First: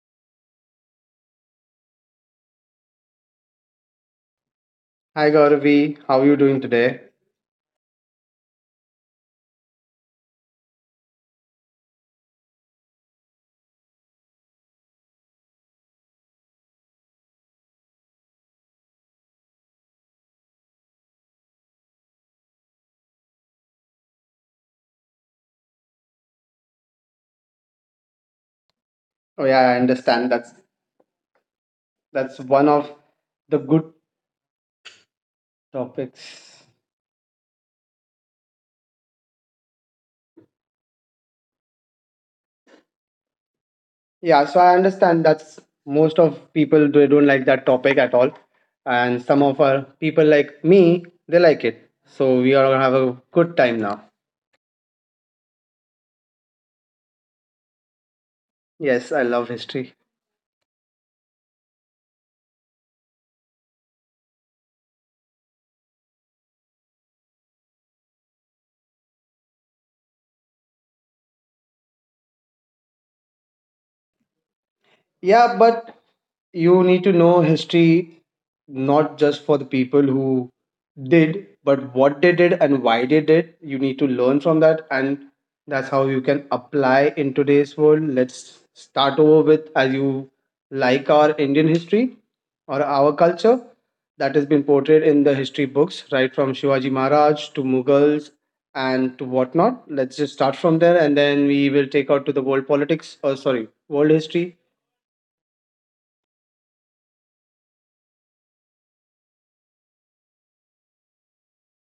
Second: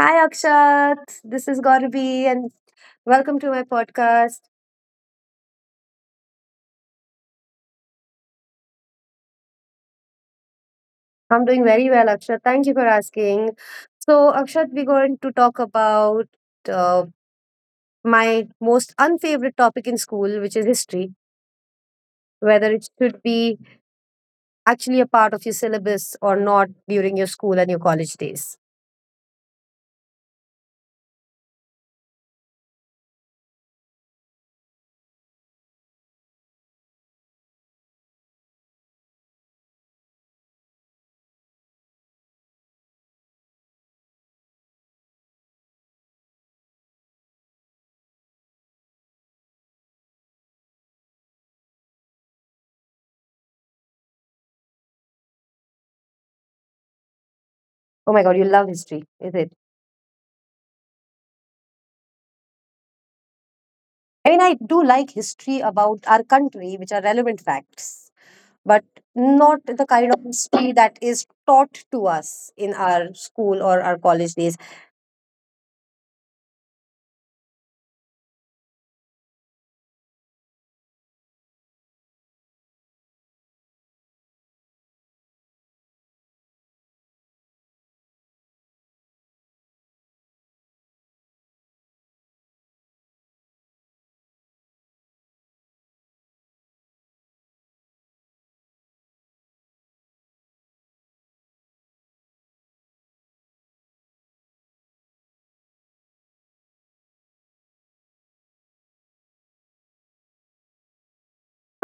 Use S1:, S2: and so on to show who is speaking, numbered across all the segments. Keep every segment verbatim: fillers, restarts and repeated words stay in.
S1: Hi Akshat, this is Gauravi and welcome to my podcast.
S2: Hi Gauravi, how are you doing today?
S1: I'm doing very well, Akshat. Thank you for asking. So, Akshat, we're going to talk about uh, my most unfavorite topic in school, which is history, whether it should be actually a part of your syllabus or not during your school and your college days.
S2: Oh yeah, I understand. That's that's one of the good topics. Yeah, so I understand that's most of people they don't like that topic at all, and some of our people like me they like it. So we are gonna have a good time now.
S1: Oh my God, you love
S2: Yes, I
S1: history,
S2: love
S1: is it?
S2: history.
S1: I mean, I do like history about our country, which are relevant facts. But not the kind of history that is taught to us in our school or our college days.
S2: Yeah, but you need to know history not just for the people who did, but what they did and why they did. You need to learn from that, and that's how you can apply in today's world. Let's start over with as you like our Indian history or our culture that has been portrayed in the history books, right from Shivaji Maharaj to Mughals and to whatnot. Let's just start from there, and then we will take out to the world politics. Or sorry, world history.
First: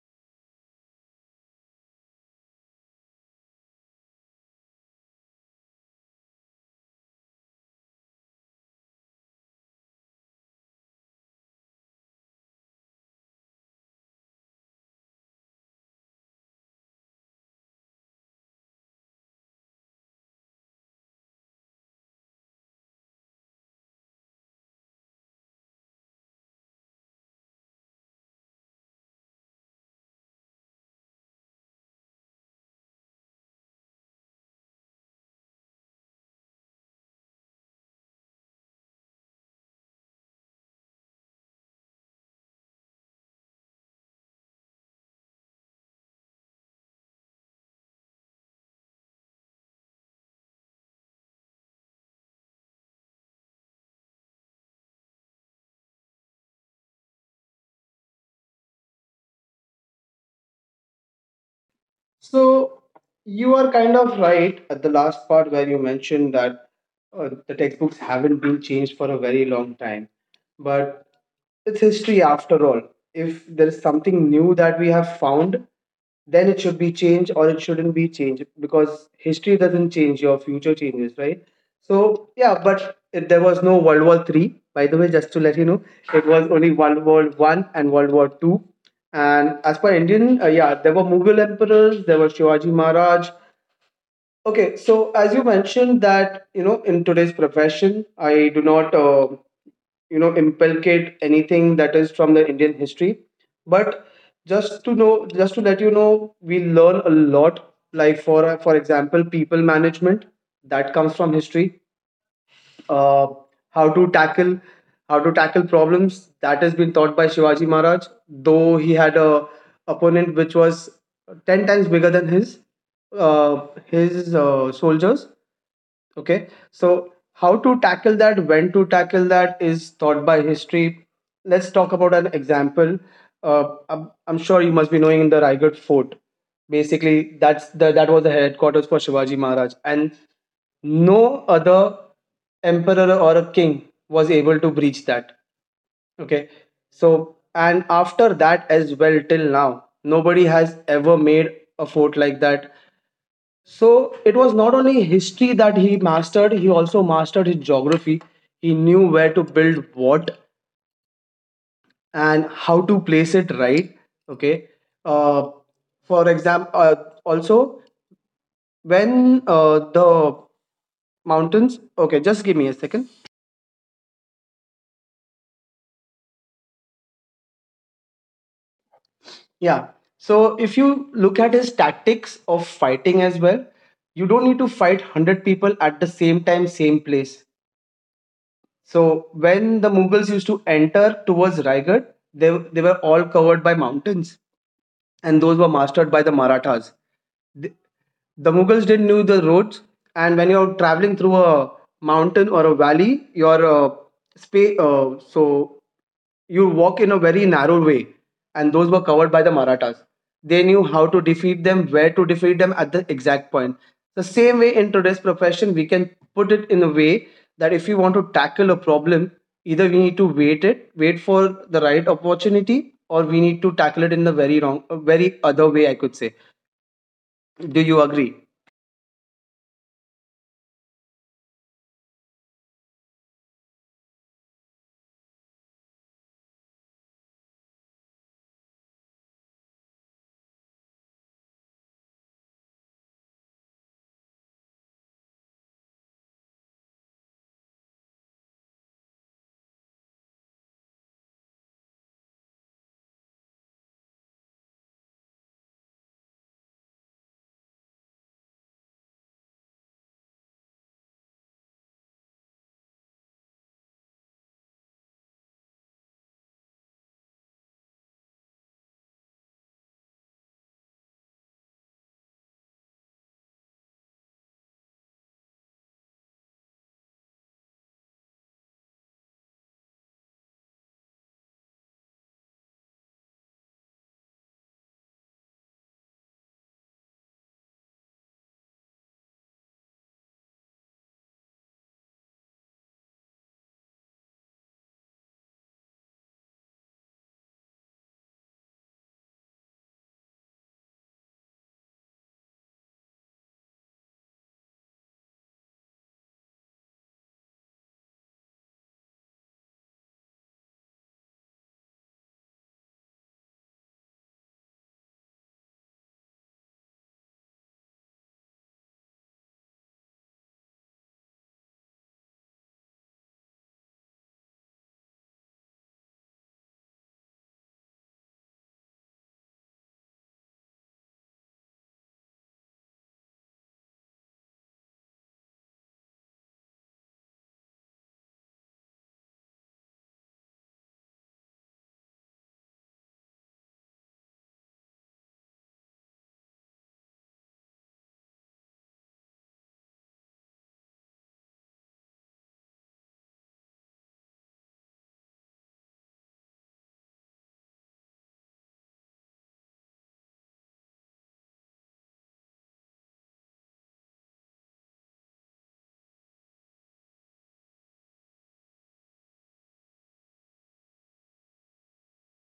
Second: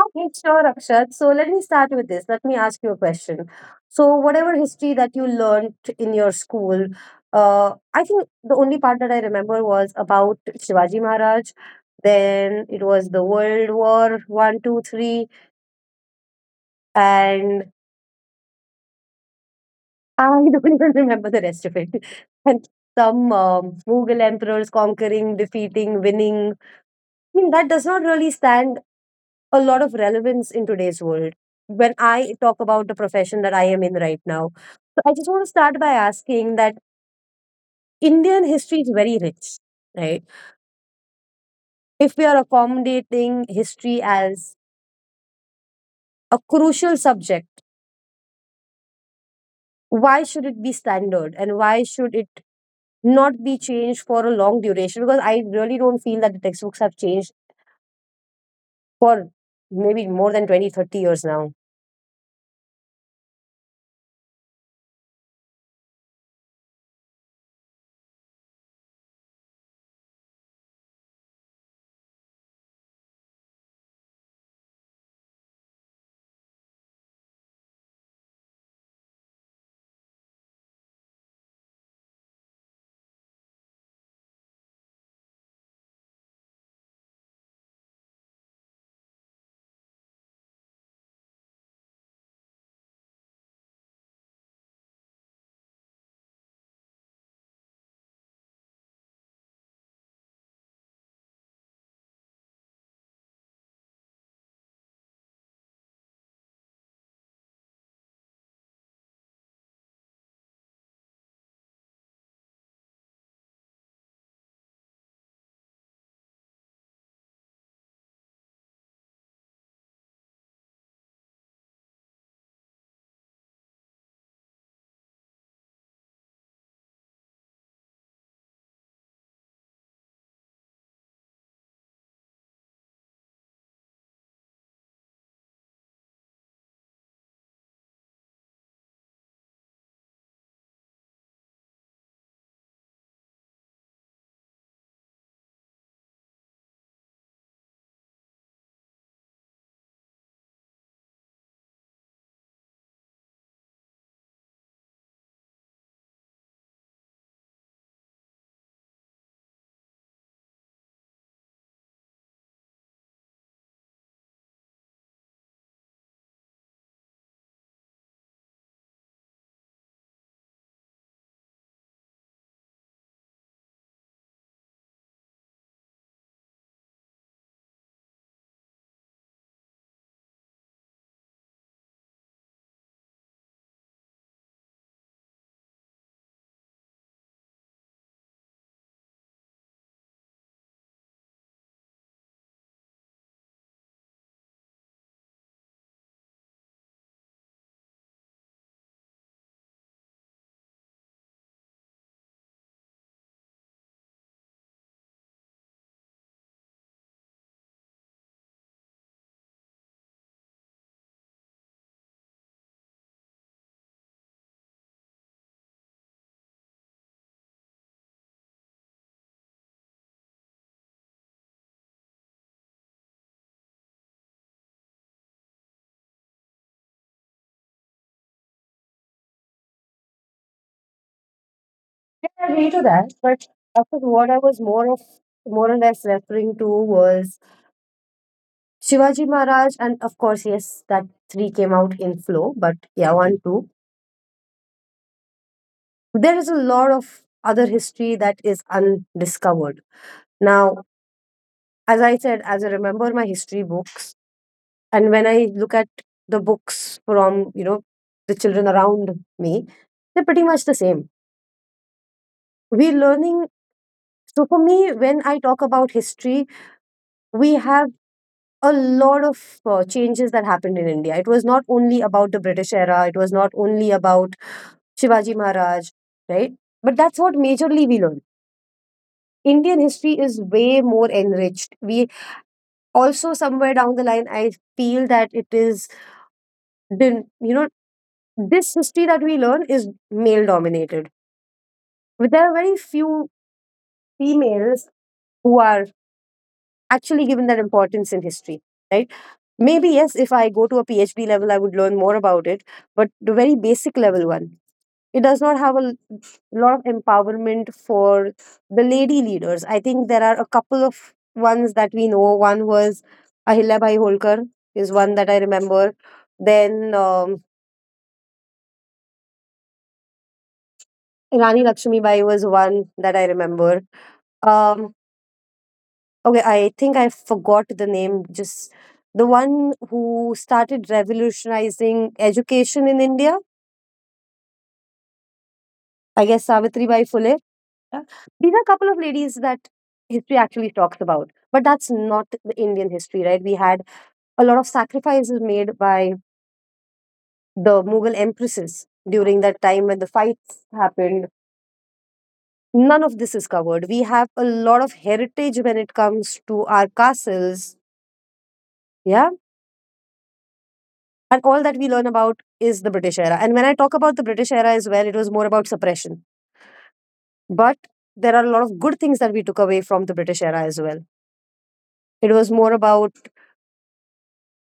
S1: Okay, sure, Akshat. So let me start with this. Let me ask you a question. So, whatever history that you learned in your school, uh, I think the only part that I remember was about Shivaji Maharaj. Then it was the World War One, Two, Three, and I don't even remember the rest of it. And some um, Mughal emperors conquering, defeating, winning, I mean, that does not really stand a lot of relevance in today's world. When I talk about the profession that I am in right now, so I just want to start by asking that Indian history is very rich, right? If we are accommodating history as a crucial subject, why should it be standard and why should it not be changed for a long duration? Because I really don't feel that the textbooks have changed for maybe more than twenty, thirty years now.
S2: So you are kind of right at the last part where you mentioned that uh, the textbooks haven't been changed for a very long time. But it's history after all. If there is something new that we have found, then it should be changed or it shouldn't be changed because history doesn't change, your future changes, right? So, yeah, but it, there was no World War Three, by the way, just to let you know, it was only World War One and World War Two. And as per Indian, uh, yeah, there were Mughal emperors, there were Shivaji Maharaj. Okay, so as you mentioned that you know in today's profession, I do not uh, you know inculcate anything that is from the Indian history, but just to know, just to let you know, we learn a lot. Like for for example, people management that comes from history, uh, how to tackle how to tackle problems that has been taught by Shivaji Maharaj. Though he had a opponent which was ten times bigger than his uh, his uh, soldiers. Okay, so how to tackle that, when to tackle that is taught by history. Let's talk about an example. Uh, I'm, I'm sure you must be knowing the Raigad Fort. Basically, that's the that was the headquarters for Shivaji Maharaj, and no other emperor or a king was able to breach that. Okay. So and after that as well, till now nobody has ever made a fort like that. So it was not only history that he mastered, he also mastered his geography. He knew where to build what and how to place it, right? Okay. uh, for example, uh, also when uh, the mountains. Okay, just give me a second. Yeah. So if you look at his tactics of fighting as well, you don't need to fight a hundred people at the same time, same place. So when the Mughals used to enter towards Raigad, they, they were all covered by mountains, and those were mastered by the Marathas. The Mughals didn't knew the roads, and when you're traveling through a mountain or a valley, your uh, spa- uh, so you walk in a very narrow way, and those were covered by the Marathas. They knew how to defeat them, where to defeat them at the exact point. The same way in today's profession, we can put it in a way that if we want to tackle a problem, either we need to wait it, wait for the right opportunity, or we need to tackle it in the very wrong, a very other way, I could say. Do you agree?
S1: I agree to that, but I think what I was more of more or less referring to was Shivaji Maharaj, and of course, yes, that three came out in flow, but yeah, one, two. There is a lot of other history that is undiscovered. Now, as I said, as I remember my history book, and when I look at the books from you know the children around me, they're pretty much the same. We're learning. So for me, when I talk about history, we have a lot of uh, changes that happened in India. It was not only about the British era, it was not only about Shivaji Maharaj, right? But that's what majorly we learned. Indian history is way more enriched. We also somewhere down the line, I feel that it is, been- you know, this history that we learn is male dominated. There are very few females who are actually given that importance in history, right? Maybe, yes, if I go to a P H D level, I would learn more about it, but the very basic level one, it does not have a l- lot of empowerment for the lady leaders. I think there are a couple of ones that we know. One was Ahilya Bhai Holkar is one that I remember. Then um, Rani Lakshmi Bai was one that I remember. Um, okay, I think I forgot the name. Just the one who started revolutionizing education in India. I guess Savitri Bai Phule. Yeah. These are a couple of ladies that history actually talks about, but that's not the Indian history, right? We had a lot of sacrifices made by the Mughal empresses during that time when the fights happened. None of this is covered. We have a lot of heritage when it comes to our castles, yeah. And all that we learn about is the British era. And when I talk about the British era as well, it was more about suppression. But there are a lot of good things that we took away from the British era as well. It was more about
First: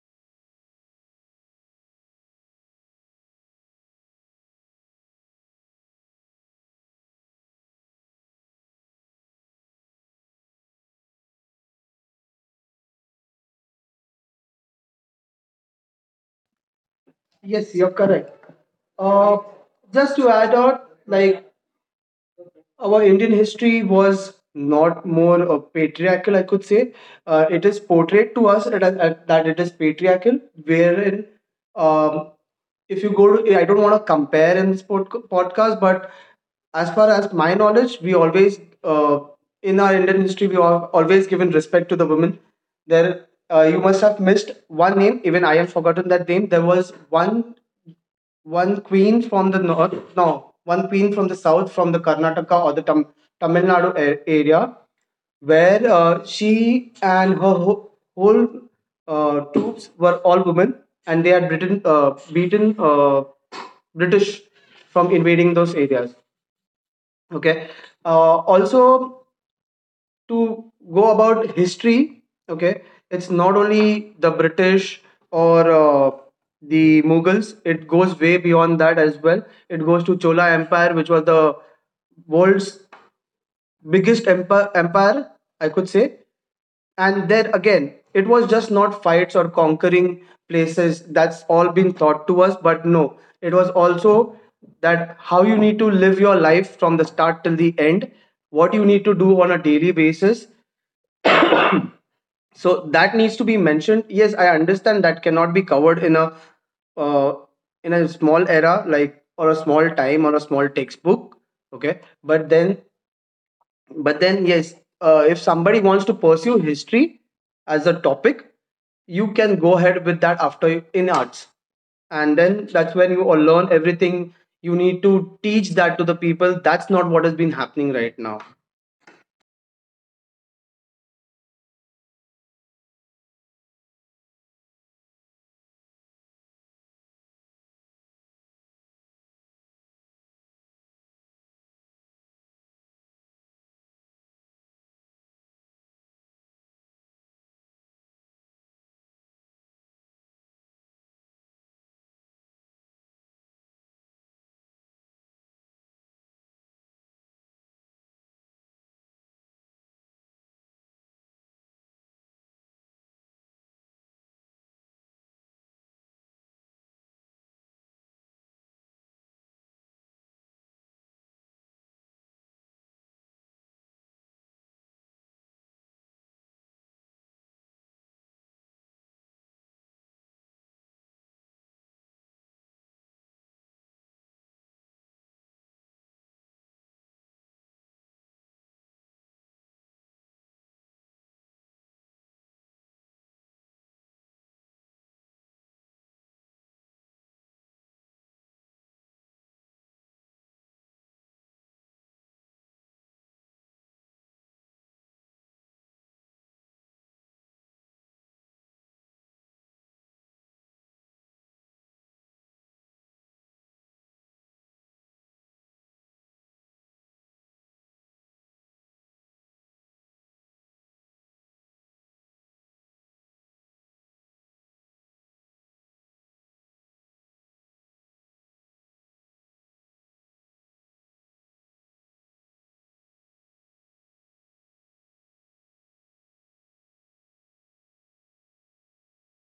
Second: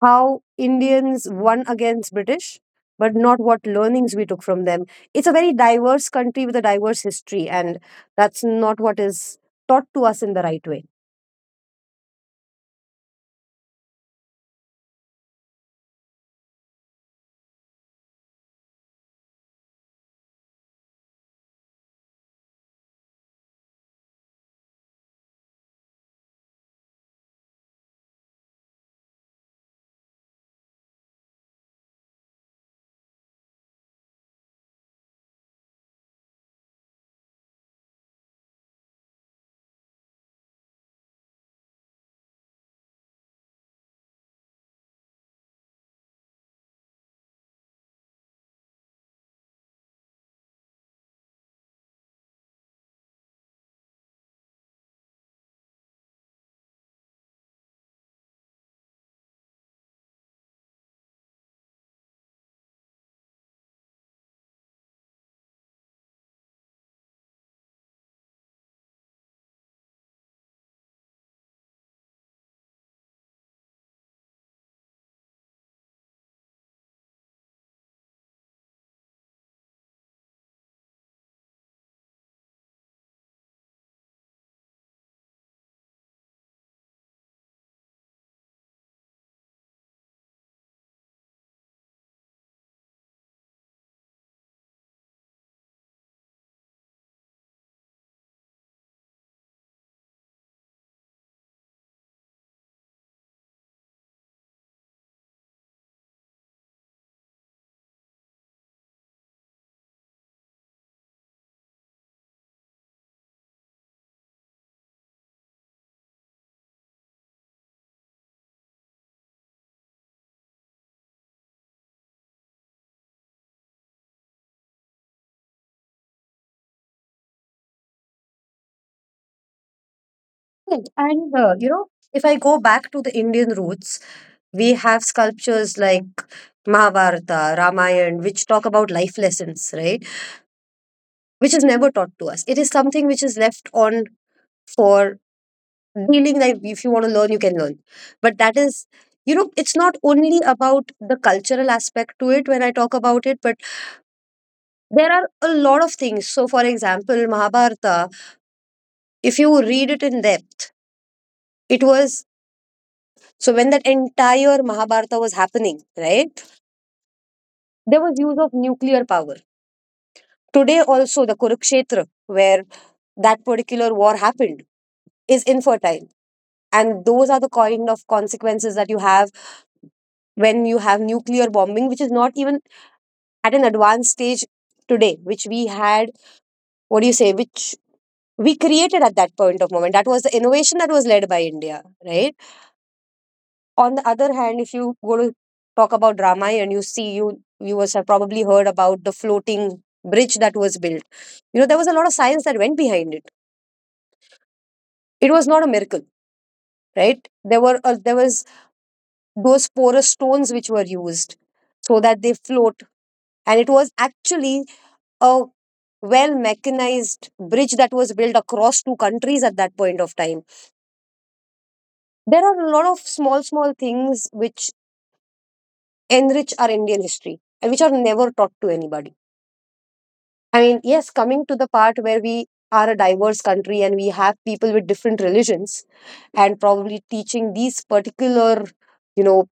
S1: how Indians won against British, but not what learnings we took from them. It's a very diverse country with a diverse history, and that's not what is taught to us in the right way.
S2: Yes, you're correct. Uh, just to add on, like our Indian history was not more uh, patriarchal, I could say. Uh, it is portrayed to us that, that that it is patriarchal, wherein um, if you go to, I don't want to compare in this pod- podcast, but as far as my knowledge, we always, uh, in our Indian history, we have always given respect to the women. There, uh, you must have missed one name. Even I have forgotten that name. There was one one queen from the north, no, one queen from the south, from the Karnataka or the Tam- Tamil Nadu a- area, where uh, she and her whole, whole uh, troops were all women, and they had Britain, uh, beaten uh, British from invading those areas. Okay. Uh, also, to go about history, okay, it's not only the British or uh, the Mughals. It goes way beyond that as well. It goes to Chola Empire, which was the world's biggest empire, empire I could say. And there again, it was just not fights or conquering places that's all been taught to us. But no, it was also that how you need to live your life from the start till the end, what you need to do on a daily basis. So that needs to be mentioned. Yes, I understand that cannot be covered in a uh, in a small era, like, or a small time or a small textbook. Okay, but then, but then yes, uh, if somebody wants to pursue history as a topic, you can go ahead with that after you- in arts, and then that's when you all learn everything. You need to teach that to the people. That's not what has been happening right now.
S1: Right. And, uh, you know, if I go back to the Indian roots, we have sculptures like Mahabharata, Ramayana, which talk about life lessons, right? Which is never taught to us. It is something which is left on for feeling that if you want to learn, you can learn. But that is, you know, it's not only about the cultural aspect to it when I talk about it, but there are a lot of things. So, for example, Mahabharata, if you read it in depth, it was so when that entire Mahabharata was happening, right? There was use of nuclear power. Today, also, the Kurukshetra, where that particular war happened, is infertile. And those are the kind of consequences that you have when you have nuclear bombing, which is not even at an advanced stage today, which we had, what do you say, which we created at that point of moment. That was the innovation that was led by India, right? On the other hand, if you go to talk about drama and you see you you must have probably heard about the floating bridge that was built. You know, there was a lot of science that went behind it. It was not a miracle, right? There were uh, there was those porous stones which were used so that they float, and it was actually a well mechanized bridge that was built across two countries at that point of time. There are a lot of small, small things which enrich our Indian history and which are never taught to anybody. I mean, yes, coming to the part where we are a diverse country and we have people with different religions, and probably teaching these particular, you know,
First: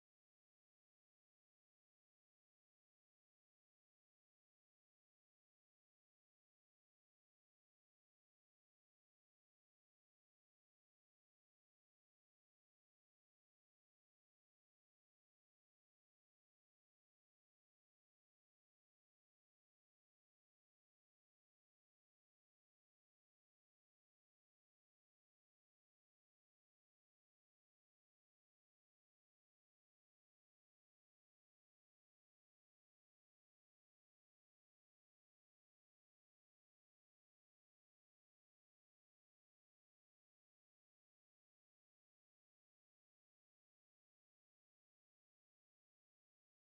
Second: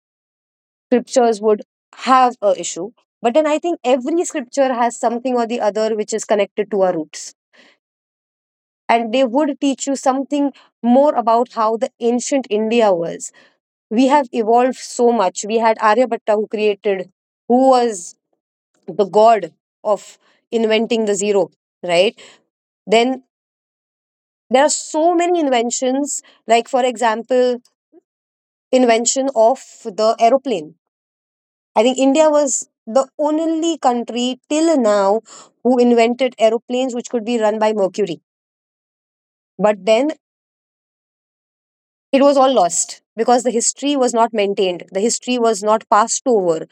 S1: scriptures would have a issue. But then I think every scripture has something or the other which is connected to our roots, and they would teach you something more about how the ancient India was. We have evolved so much. We had Aryabhatta who created, who was the god of inventing the zero, right? Then there are so many inventions, like for example, invention of the aeroplane. I think India was the only country till now who invented aeroplanes which could be run by mercury. But then it was all lost because the history was not maintained, the history was not passed over,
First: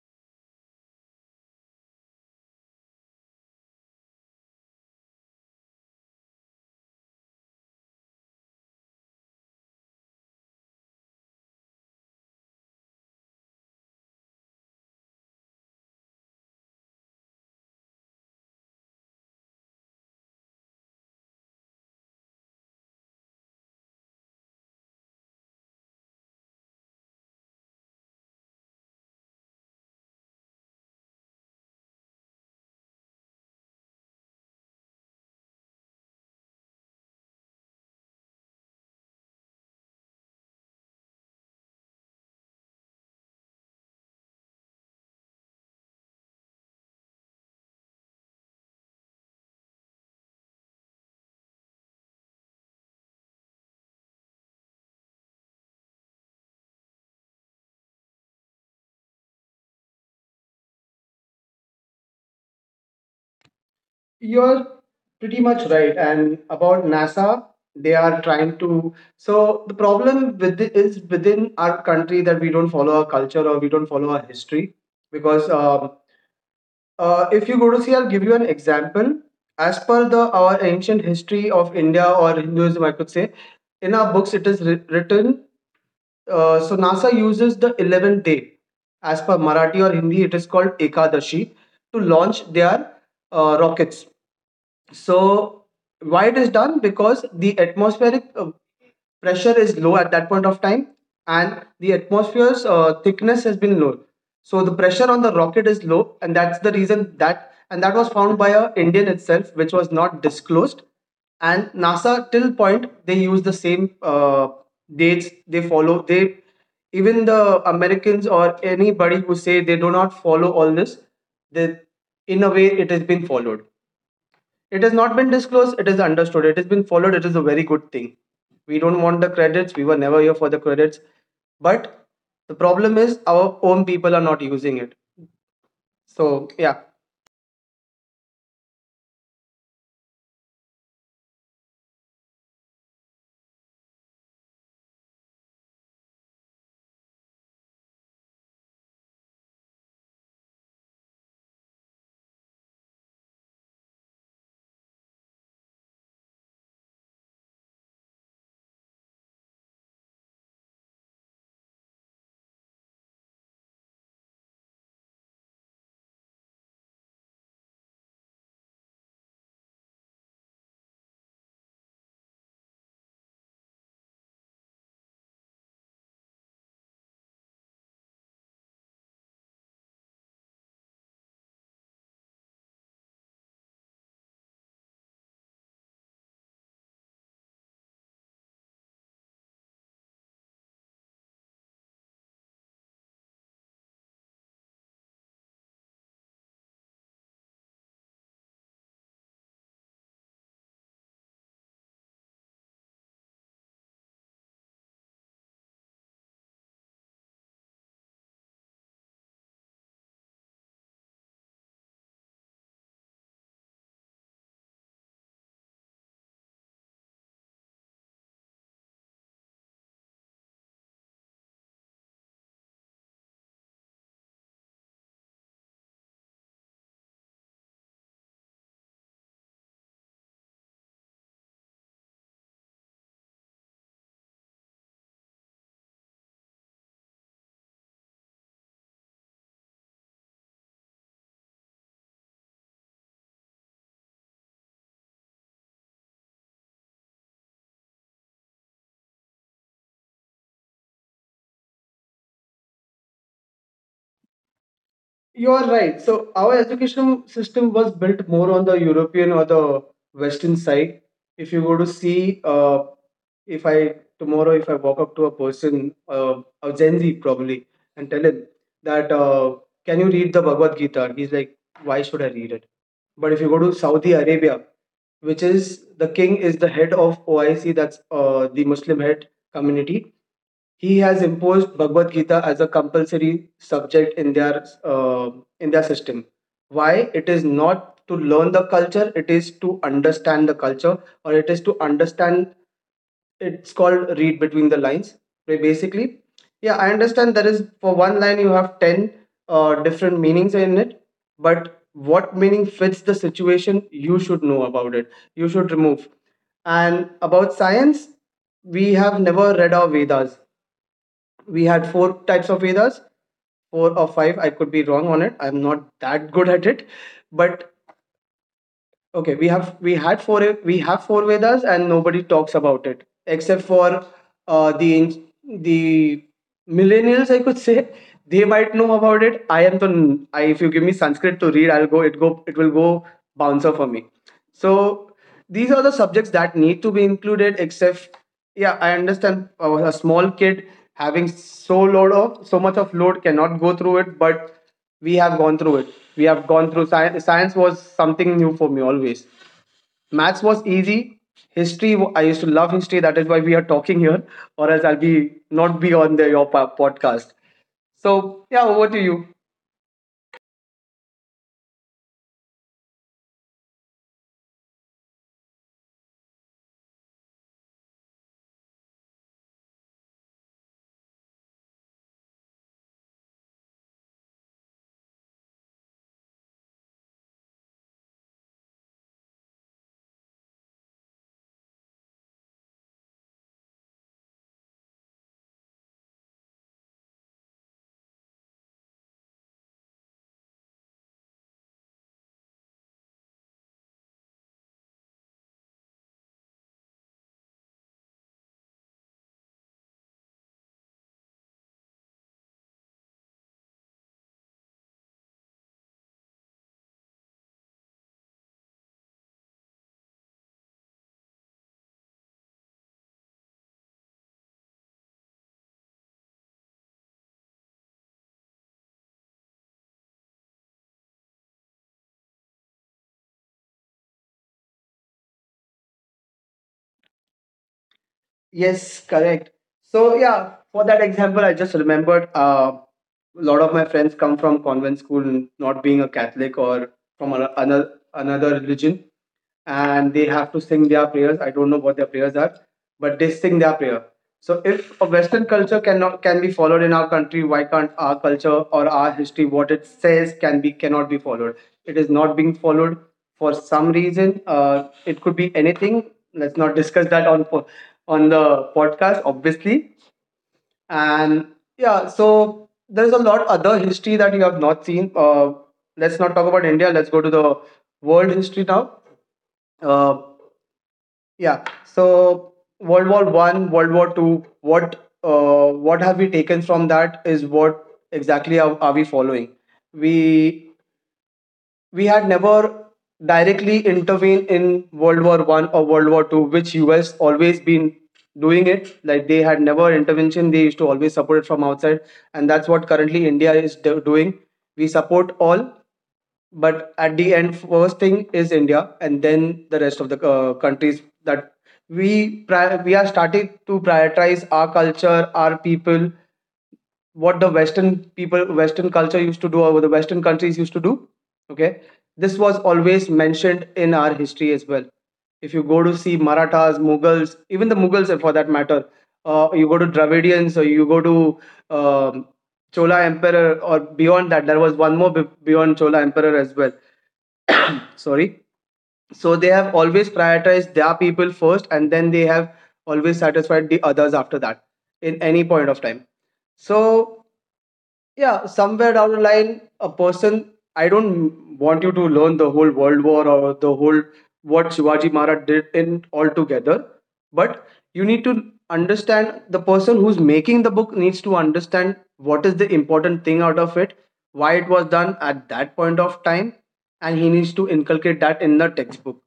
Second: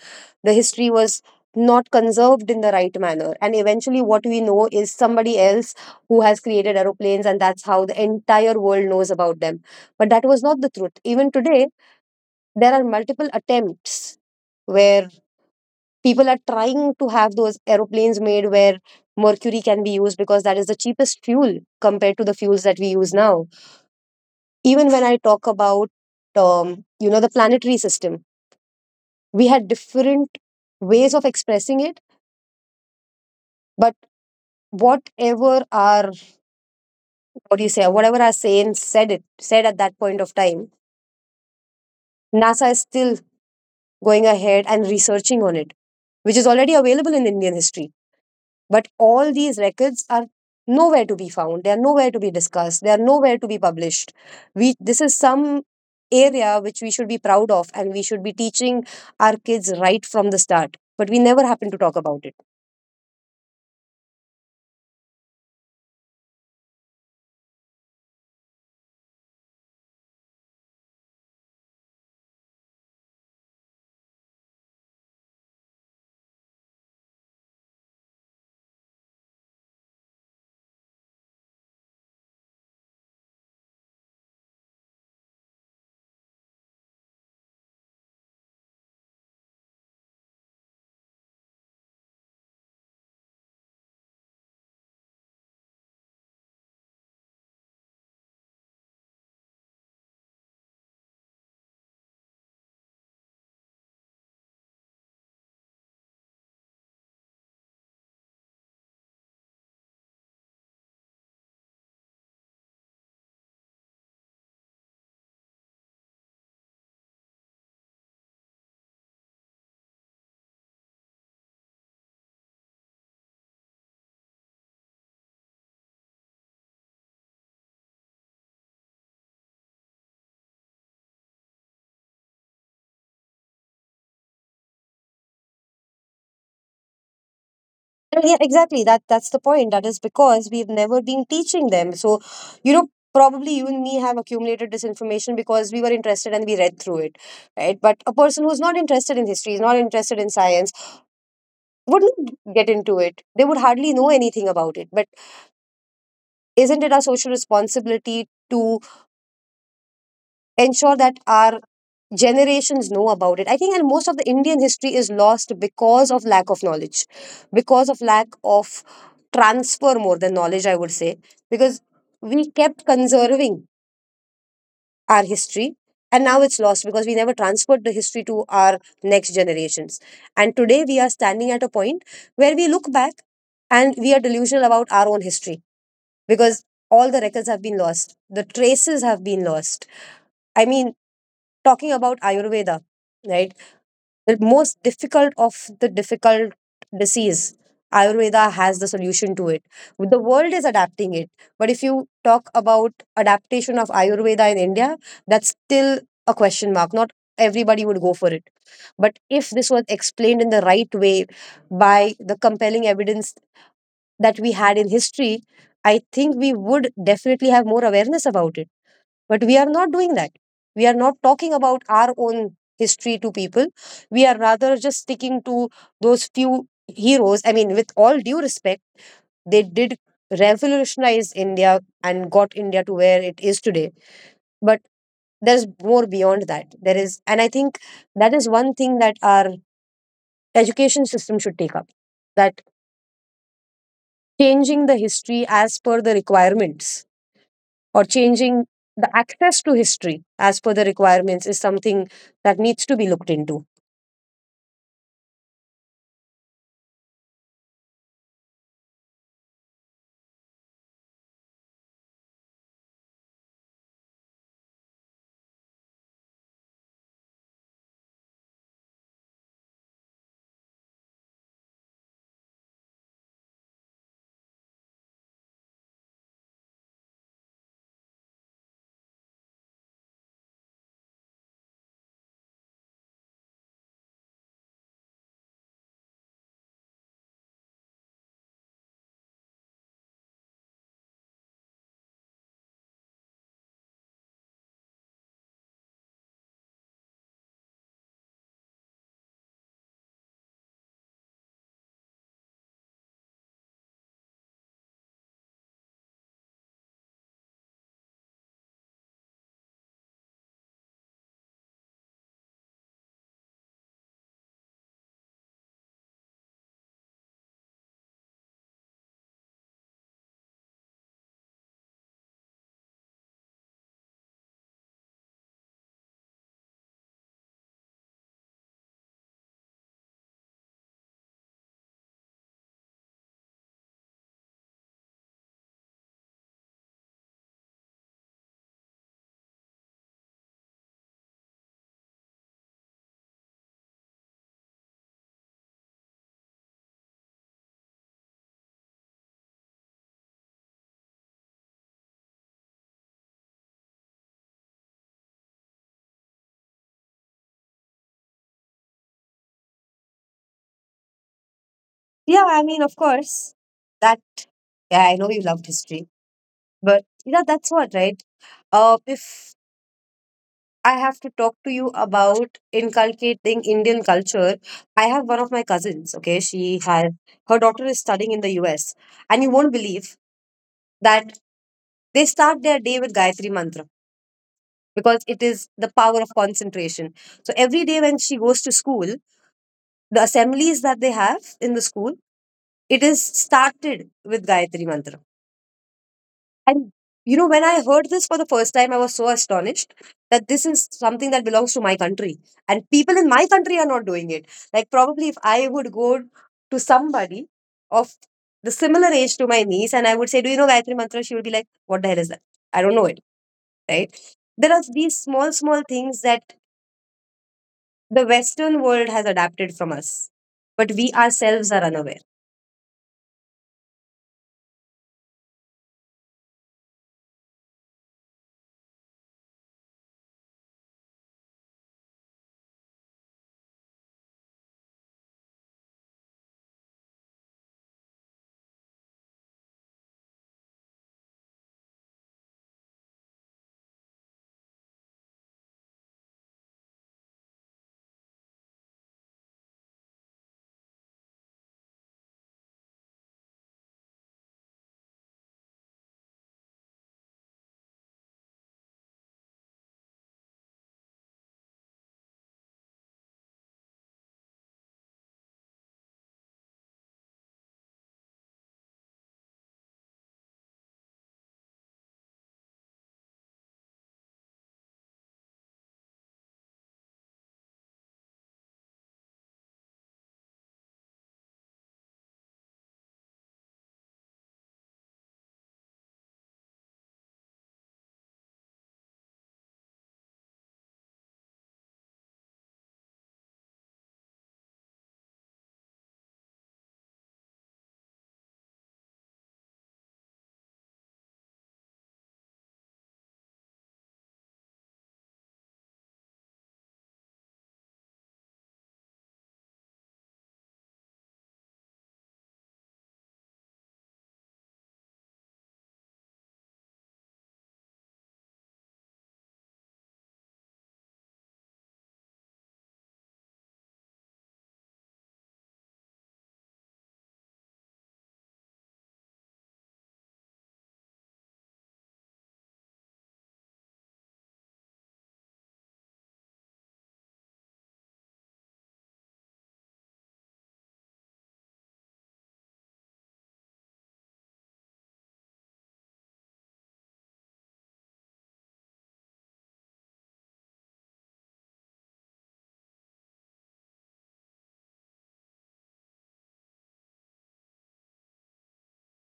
S1: the history was not conserved in the right manner. And eventually, what we know is somebody else who has created aeroplanes, and that's how the entire world knows about them. But that was not the truth. Even today, there are multiple attempts where people are trying to have those aeroplanes made where mercury can be used because that is the cheapest fuel compared to the fuels that we use now. Even when I talk about, um, you know, the planetary system, we had different ways of expressing it. But whatever our, what do you say, whatever our saying said it, said at that point of time, NASA is still going ahead and researching on it, which is already available in Indian history. But all these records are nowhere to be found. They are nowhere to be discussed. They are nowhere to be published. We this is some area which we should be proud of, and we should be teaching our kids right from the start. But we never happen to talk about it.
S2: You're pretty much right. And about NASA, they are trying to. So the problem with it is within our country that we don't follow our culture or we don't follow our history. Because um, uh, if you go to see, I'll give you an example. As per the our ancient history of India or Hinduism, I could say, in our books it is writ- written. Uh, so NASA uses the eleventh day. As per Marathi or Hindi, it is called Ekadashi to launch their uh, rockets. So why it is done? Because the atmospheric uh, pressure is low at that point of time, and the atmosphere's uh, thickness has been low. So the pressure on the rocket is low, and that's the reason that, and that was found by a Indian itself, which was not disclosed. And NASA till point they use the same uh, dates they follow. They, even the Americans or anybody who say they do not follow all this, they in a way it has been followed. It has not been disclosed, it is understood, it has been followed, it is a very good thing. We don't want the credits, we were never here for the credits. But the problem is our own people are not using it. So yeah.
S1: And yeah, exactly. That that's the point. That is because we've never been teaching them. So, you know, probably you and me have accumulated this information because we were interested and we read through it. Right. But a person who's not interested in history, is not interested in science, wouldn't get into it. They would hardly know anything about it. But isn't it our social responsibility to ensure that our generations know about it? I think, and most of the Indian history is lost because of lack of knowledge, because of lack of transfer more than knowledge, I would say, because we kept conserving our history. And now it's lost because we never transferred the history to our next generations. And today we are standing at a point where we look back and we are delusional about our own history because all the records have been lost, the traces have been lost. I mean, talking about Ayurveda, right? The most difficult of the difficult disease, ayurveda has the solution to it. The world is adapting it, but if you talk about adaptation of ayurveda in India, that's still a question mark. Not everybody would go for it, but if this was explained in the right way, by the compelling evidence that we had in history, I think we would definitely have more awareness about it. But we are not doing that. We are not talking about our own history to people. We are rather just sticking to those few heroes. I mean, with all due respect, they did revolutionize India and got India to where it is today. But there's more beyond that. There is, and I think that is one thing that our education system should take up, that changing the history as per the requirements or changing the access to history as per the requirements is something that needs to be looked into.
S2: You are right. So our education system was built more on the European or the Western side. If you go to see, uh, if I tomorrow if I walk up to a person, uh, a Gen Z probably, and tell him that, uh, can you read the Bhagavad Gita? He's like, why should I read it? But if you go to Saudi Arabia, which is the king is the head of O I C, that's uh, the Muslim head community. He has imposed Bhagavad Gita as a compulsory subject in their uh, in their system. Why? It is not to learn the culture; it is to understand the culture, or it is to understand. It's called read between the lines. Where basically, yeah, I understand, there is for one line you have ten uh, different meanings in it. But what meaning fits the situation, you should know about it, you should remove. And about science, we have never read our Vedas. We had four types of Vedas, four or five. I could be wrong on it. I'm not that good at it, but okay, we have we had four we have four Vedas and nobody talks about it except for uh, the the millennials, I could say. They might know about it. I am the n- I, If you give me Sanskrit to read, I'll go. It go it will go bouncer for me. So these are the subjects that need to be included. Except yeah, I understand, uh, a small kid having so load of so much of load cannot go through it, but we have gone through it we have gone through science science. Was something new for me always. Maths was easy. History, w- I used to love history. That is why we are talking here. Or else I'll be not be on the your po- podcast. So yeah, over to you.
S1: Yeah, I mean, of course, that, yeah, I know you loved history, but yeah, that's what, right? Uh, if I have to talk to you about inculcating Indian culture, I have one of my cousins, okay? She has, her daughter is studying in the U S, and you won't believe that they start their day with Gayatri Mantra because it is the power of concentration. So every day when she goes to school, the assemblies that they have in the school, it is started with Gayatri Mantra. And you know, when I heard this for the first time, I was so astonished that this is something that belongs to my country. And people in my country are not doing it. Like, probably if I would go to somebody of the similar age to my niece and I would say, do you know Gayatri Mantra? She would be like, what the hell is that? I don't know it, right? There are these small, small things that the Western world has adapted from us, but we ourselves are unaware.
S2: Yes, correct. So yeah, for that example, I just remembered, uh, a lot of my friends come from convent school, not being a Catholic or from ano- another another religion, and they have to sing their prayers. I don't know what their prayers are, but they sing their prayer. So if a Western culture cannot can be followed in our country, why can't our culture or our history, what it says, can be cannot be followed? It is not being followed for some reason. Uh, it could be anything. Let's not discuss that on po- on the podcast, obviously. And yeah, so there's a lot other history that you have not seen. Uh, let's not talk about India. Let's go to the world history now. Uh, yeah. So World War One, World War Two. What uh, what have we taken from that? Is what exactly are, are we following? We we had never directly intervened in World War One or World War Two, which U S always been doing it. Like they had never intervention. They used to always support it from outside, and that's what currently India is do- doing. We support all, but at the end first thing is India and then the rest of the uh, countries that we pri- we are starting to prioritize our culture, our people, what the western people, western culture used to do, or what the western countries used to do. Okay, this was always mentioned in our history as well. If you go to see Marathas, Mughals, even the Mughals eh, for that matter, uh, you go to Dravidians, or you go to um, Chola emperor, or beyond that there was one more be- beyond Chola emperor as well. Sorry. So they have always prioritized their people first, and then they have always satisfied the others after that, in any point of time. So yeah, somewhere down the line, a person, I don't want you to learn the whole world war or the whole what Shivaji Maharaj did in altogether, but you need to understand the person who's making the book needs to understand what is the important thing out of it, why it was done at that point of time, and he needs to inculcate that in the textbook,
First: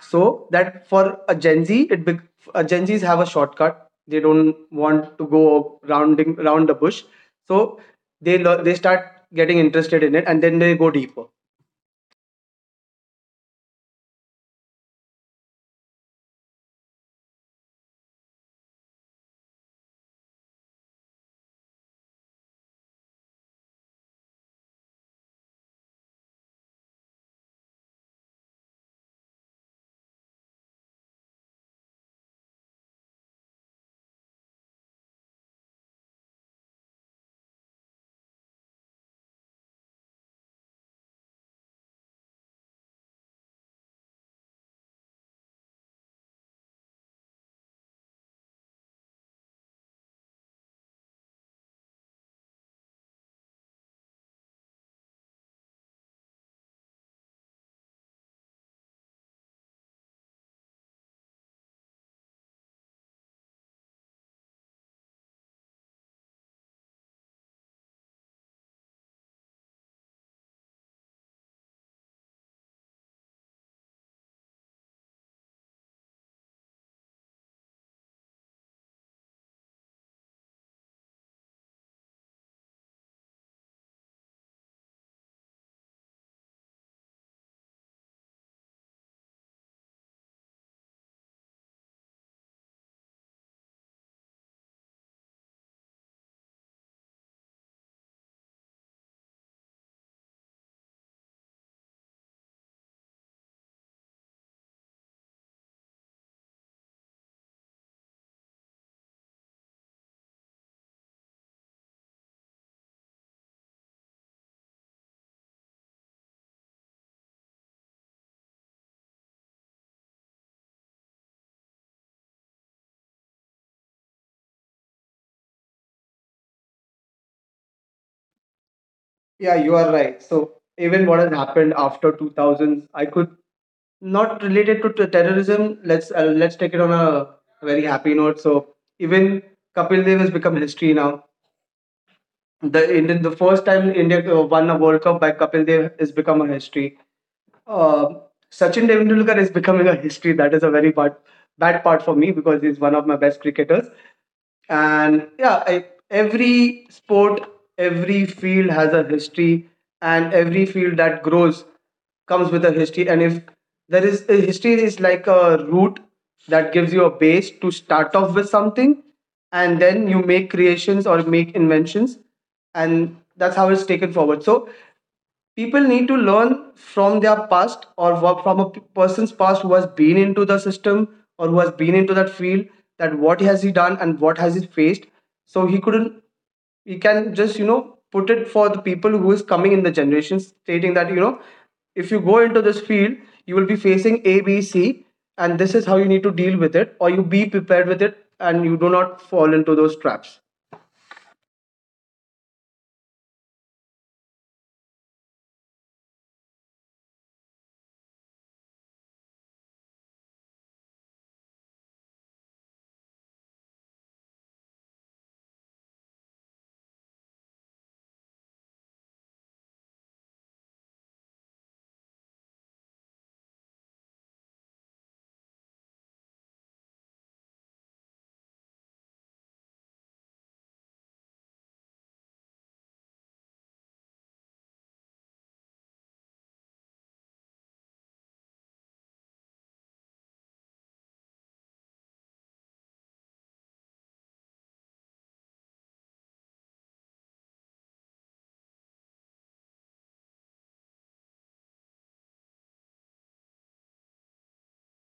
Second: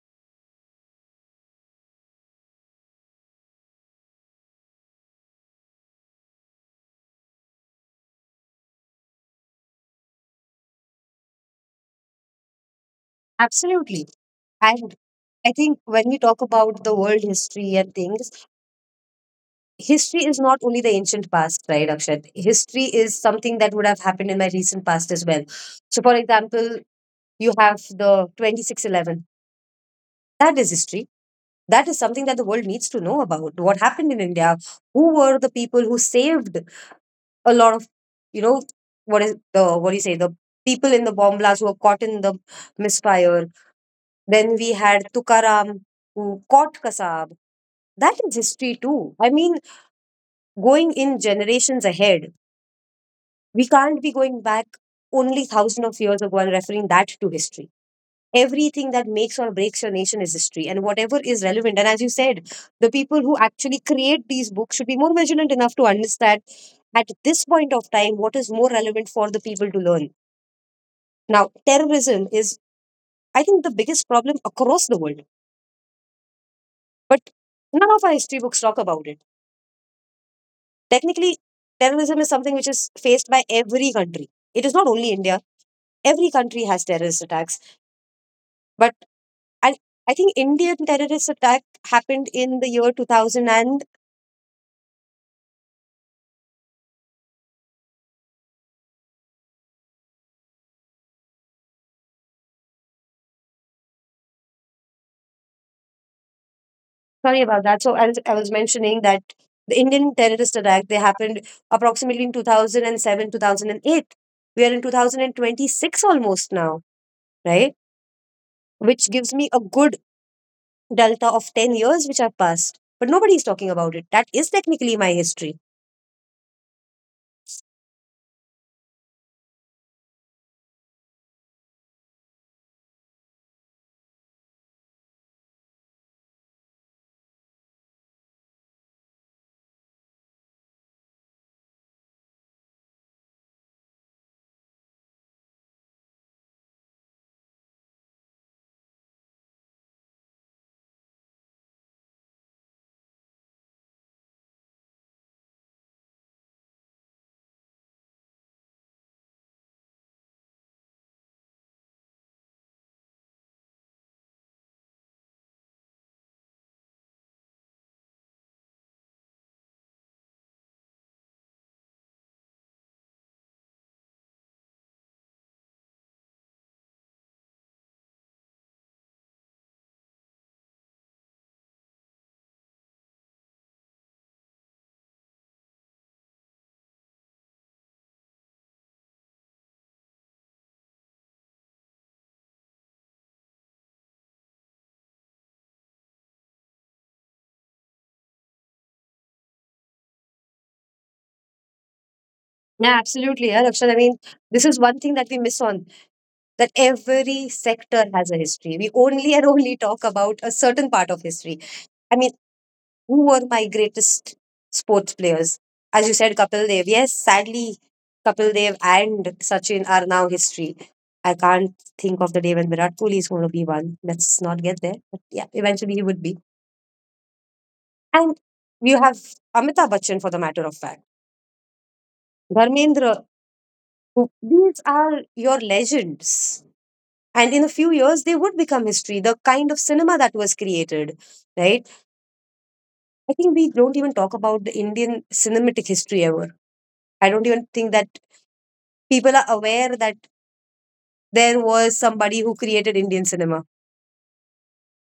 S2: so that for a Gen Z it bec- uh, Gen Z's have a shortcut. They don't want to go rounding round the bush. So they lear- they start getting interested in it, and then they go deeper.
S1: Absolutely. And I think when we talk about the world history and things, history is not only the ancient past, right, Akshat? History is something that would have happened in my recent past as well. So, for example, you have the twenty six eleven. That is history. That is something that the world needs to know about. What happened in India? Who were the people who saved a lot of, you know, what is the, what do you say, the people in the bomb blast who were caught in the misfire? Then we had Tukaram, who caught Kasab. That is history too. I mean, going in generations ahead, we can't be going back only thousand of years ago and referring that to history. Everything that makes or breaks your nation is history, and whatever is relevant. And as you said, the people who actually create these books should be more vigilant enough to understand at this point of time what is more relevant for the people to learn. Now, terrorism is, I think, the biggest problem across the world, but none of our history books talk about it. Technically, terrorism is something which is faced by every country. It is not only India. Every country has terrorist attacks. But I, I think Indian terrorist attack happened in the year two thousand and sorry about that. So I was, I was mentioning that the Indian terrorist attack, they happened approximately in two thousand seven, two thousand eight. We are in two thousand twenty-six almost now, right? Which gives me a good delta of ten years which have passed. But nobody is talking about it. That is technically my history.
S2: Yeah, you are right. So even what has happened after two thousands, I could not related to t- terrorism. Let's uh, let's take it on a very happy note. So even Kapil Dev has become history now. The, in the first time India uh, won a world cup by Kapil Dev has become a history. Uh, Sachin Tendulkar is becoming a history. That is a very part, bad part for me, because he's one of my best cricketers. And yeah, I, every sport, every field has a history, and every field that grows comes with a history. And if there is a history, is like a root that gives you a base to start off with something, and then you make creations or make inventions, and that's how it's taken forward. So people need to learn from their past, or work from a p- person's past who has been into the system or who has been into that field, that what has he done and what has he faced, so he couldn't, he can just, you know, put it for the people who is coming in the generations, stating that, you know, if you go into this field, you will be facing a b c, and this is how you need to deal with it, or you be prepared with it and you do not fall into those traps.
S1: Yeah, absolutely, yeah, Rakshan. I mean, this is one thing that we miss on, that every sector has a history. We only and only talk about a certain part of history. I mean, who were my greatest sports players? As you said, Kapil Dev. Yes, sadly, Kapil Dev and Sachin are now history. I can't think of the day when Virat Kohli is going to be one. Let's not get there. But yeah, eventually he would be. And you have Amitabh Bachchan for the matter of fact. Dharmendra, who, these are your legends, and in a few years they would become history. The kind of cinema that was created, right? I think we don't even talk about the Indian cinematic history ever. I don't even think that people are aware that there was somebody who created Indian cinema.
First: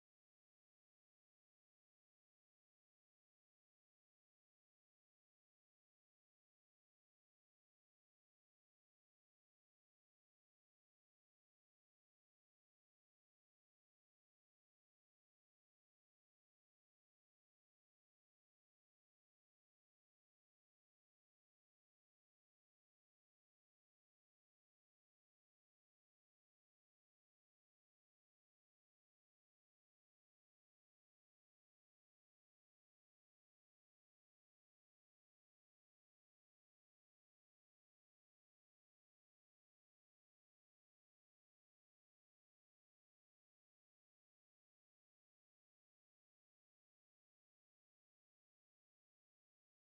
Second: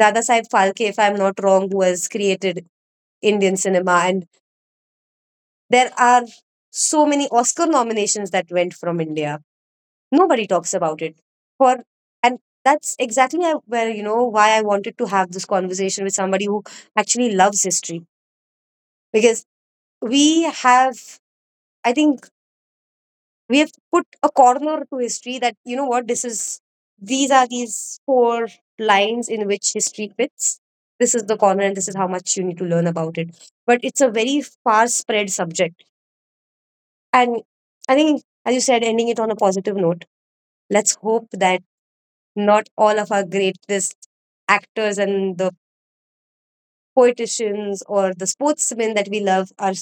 S1: Dada Saheb Phalke, if I'm not wrong, who has created Indian cinema. And there are so many Oscar nominations that went from India. Nobody talks about it. For and that's exactly where, you know, why I wanted to have this conversation with somebody who actually loves history. Because we have, I think we have put a corner to history, that you know what, this is, these are these four lines in which history fits. This is the corner and this is how much you need to learn about it. But it's a very far spread subject. And I think as you said, ending it on a positive note, let's hope that not all of our greatest actors and the poeticians or the sportsmen that we love are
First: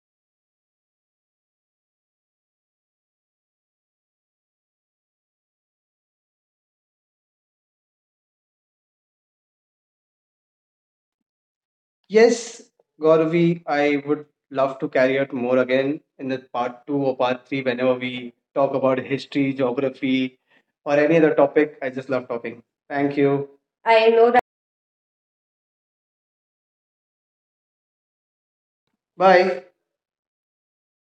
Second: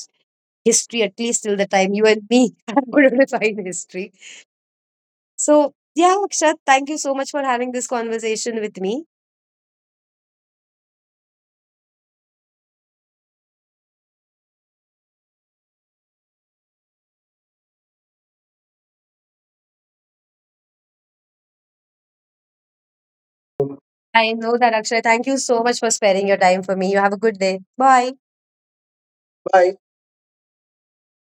S1: history at least till the time you and me are going to find history. So, yeah, Akshat, thank you so much for having this conversation with me.
S2: Yes, Gauravi, I would love to carry out more again in the part two or part three whenever we talk about history, geography, or any other topic. I just love talking. Thank you. I know
S1: I
S2: that.
S1: know that, Akshat. Thank you so much for sparing your time for me. You have a good day. Bye.
S2: Bye.
S1: Bye.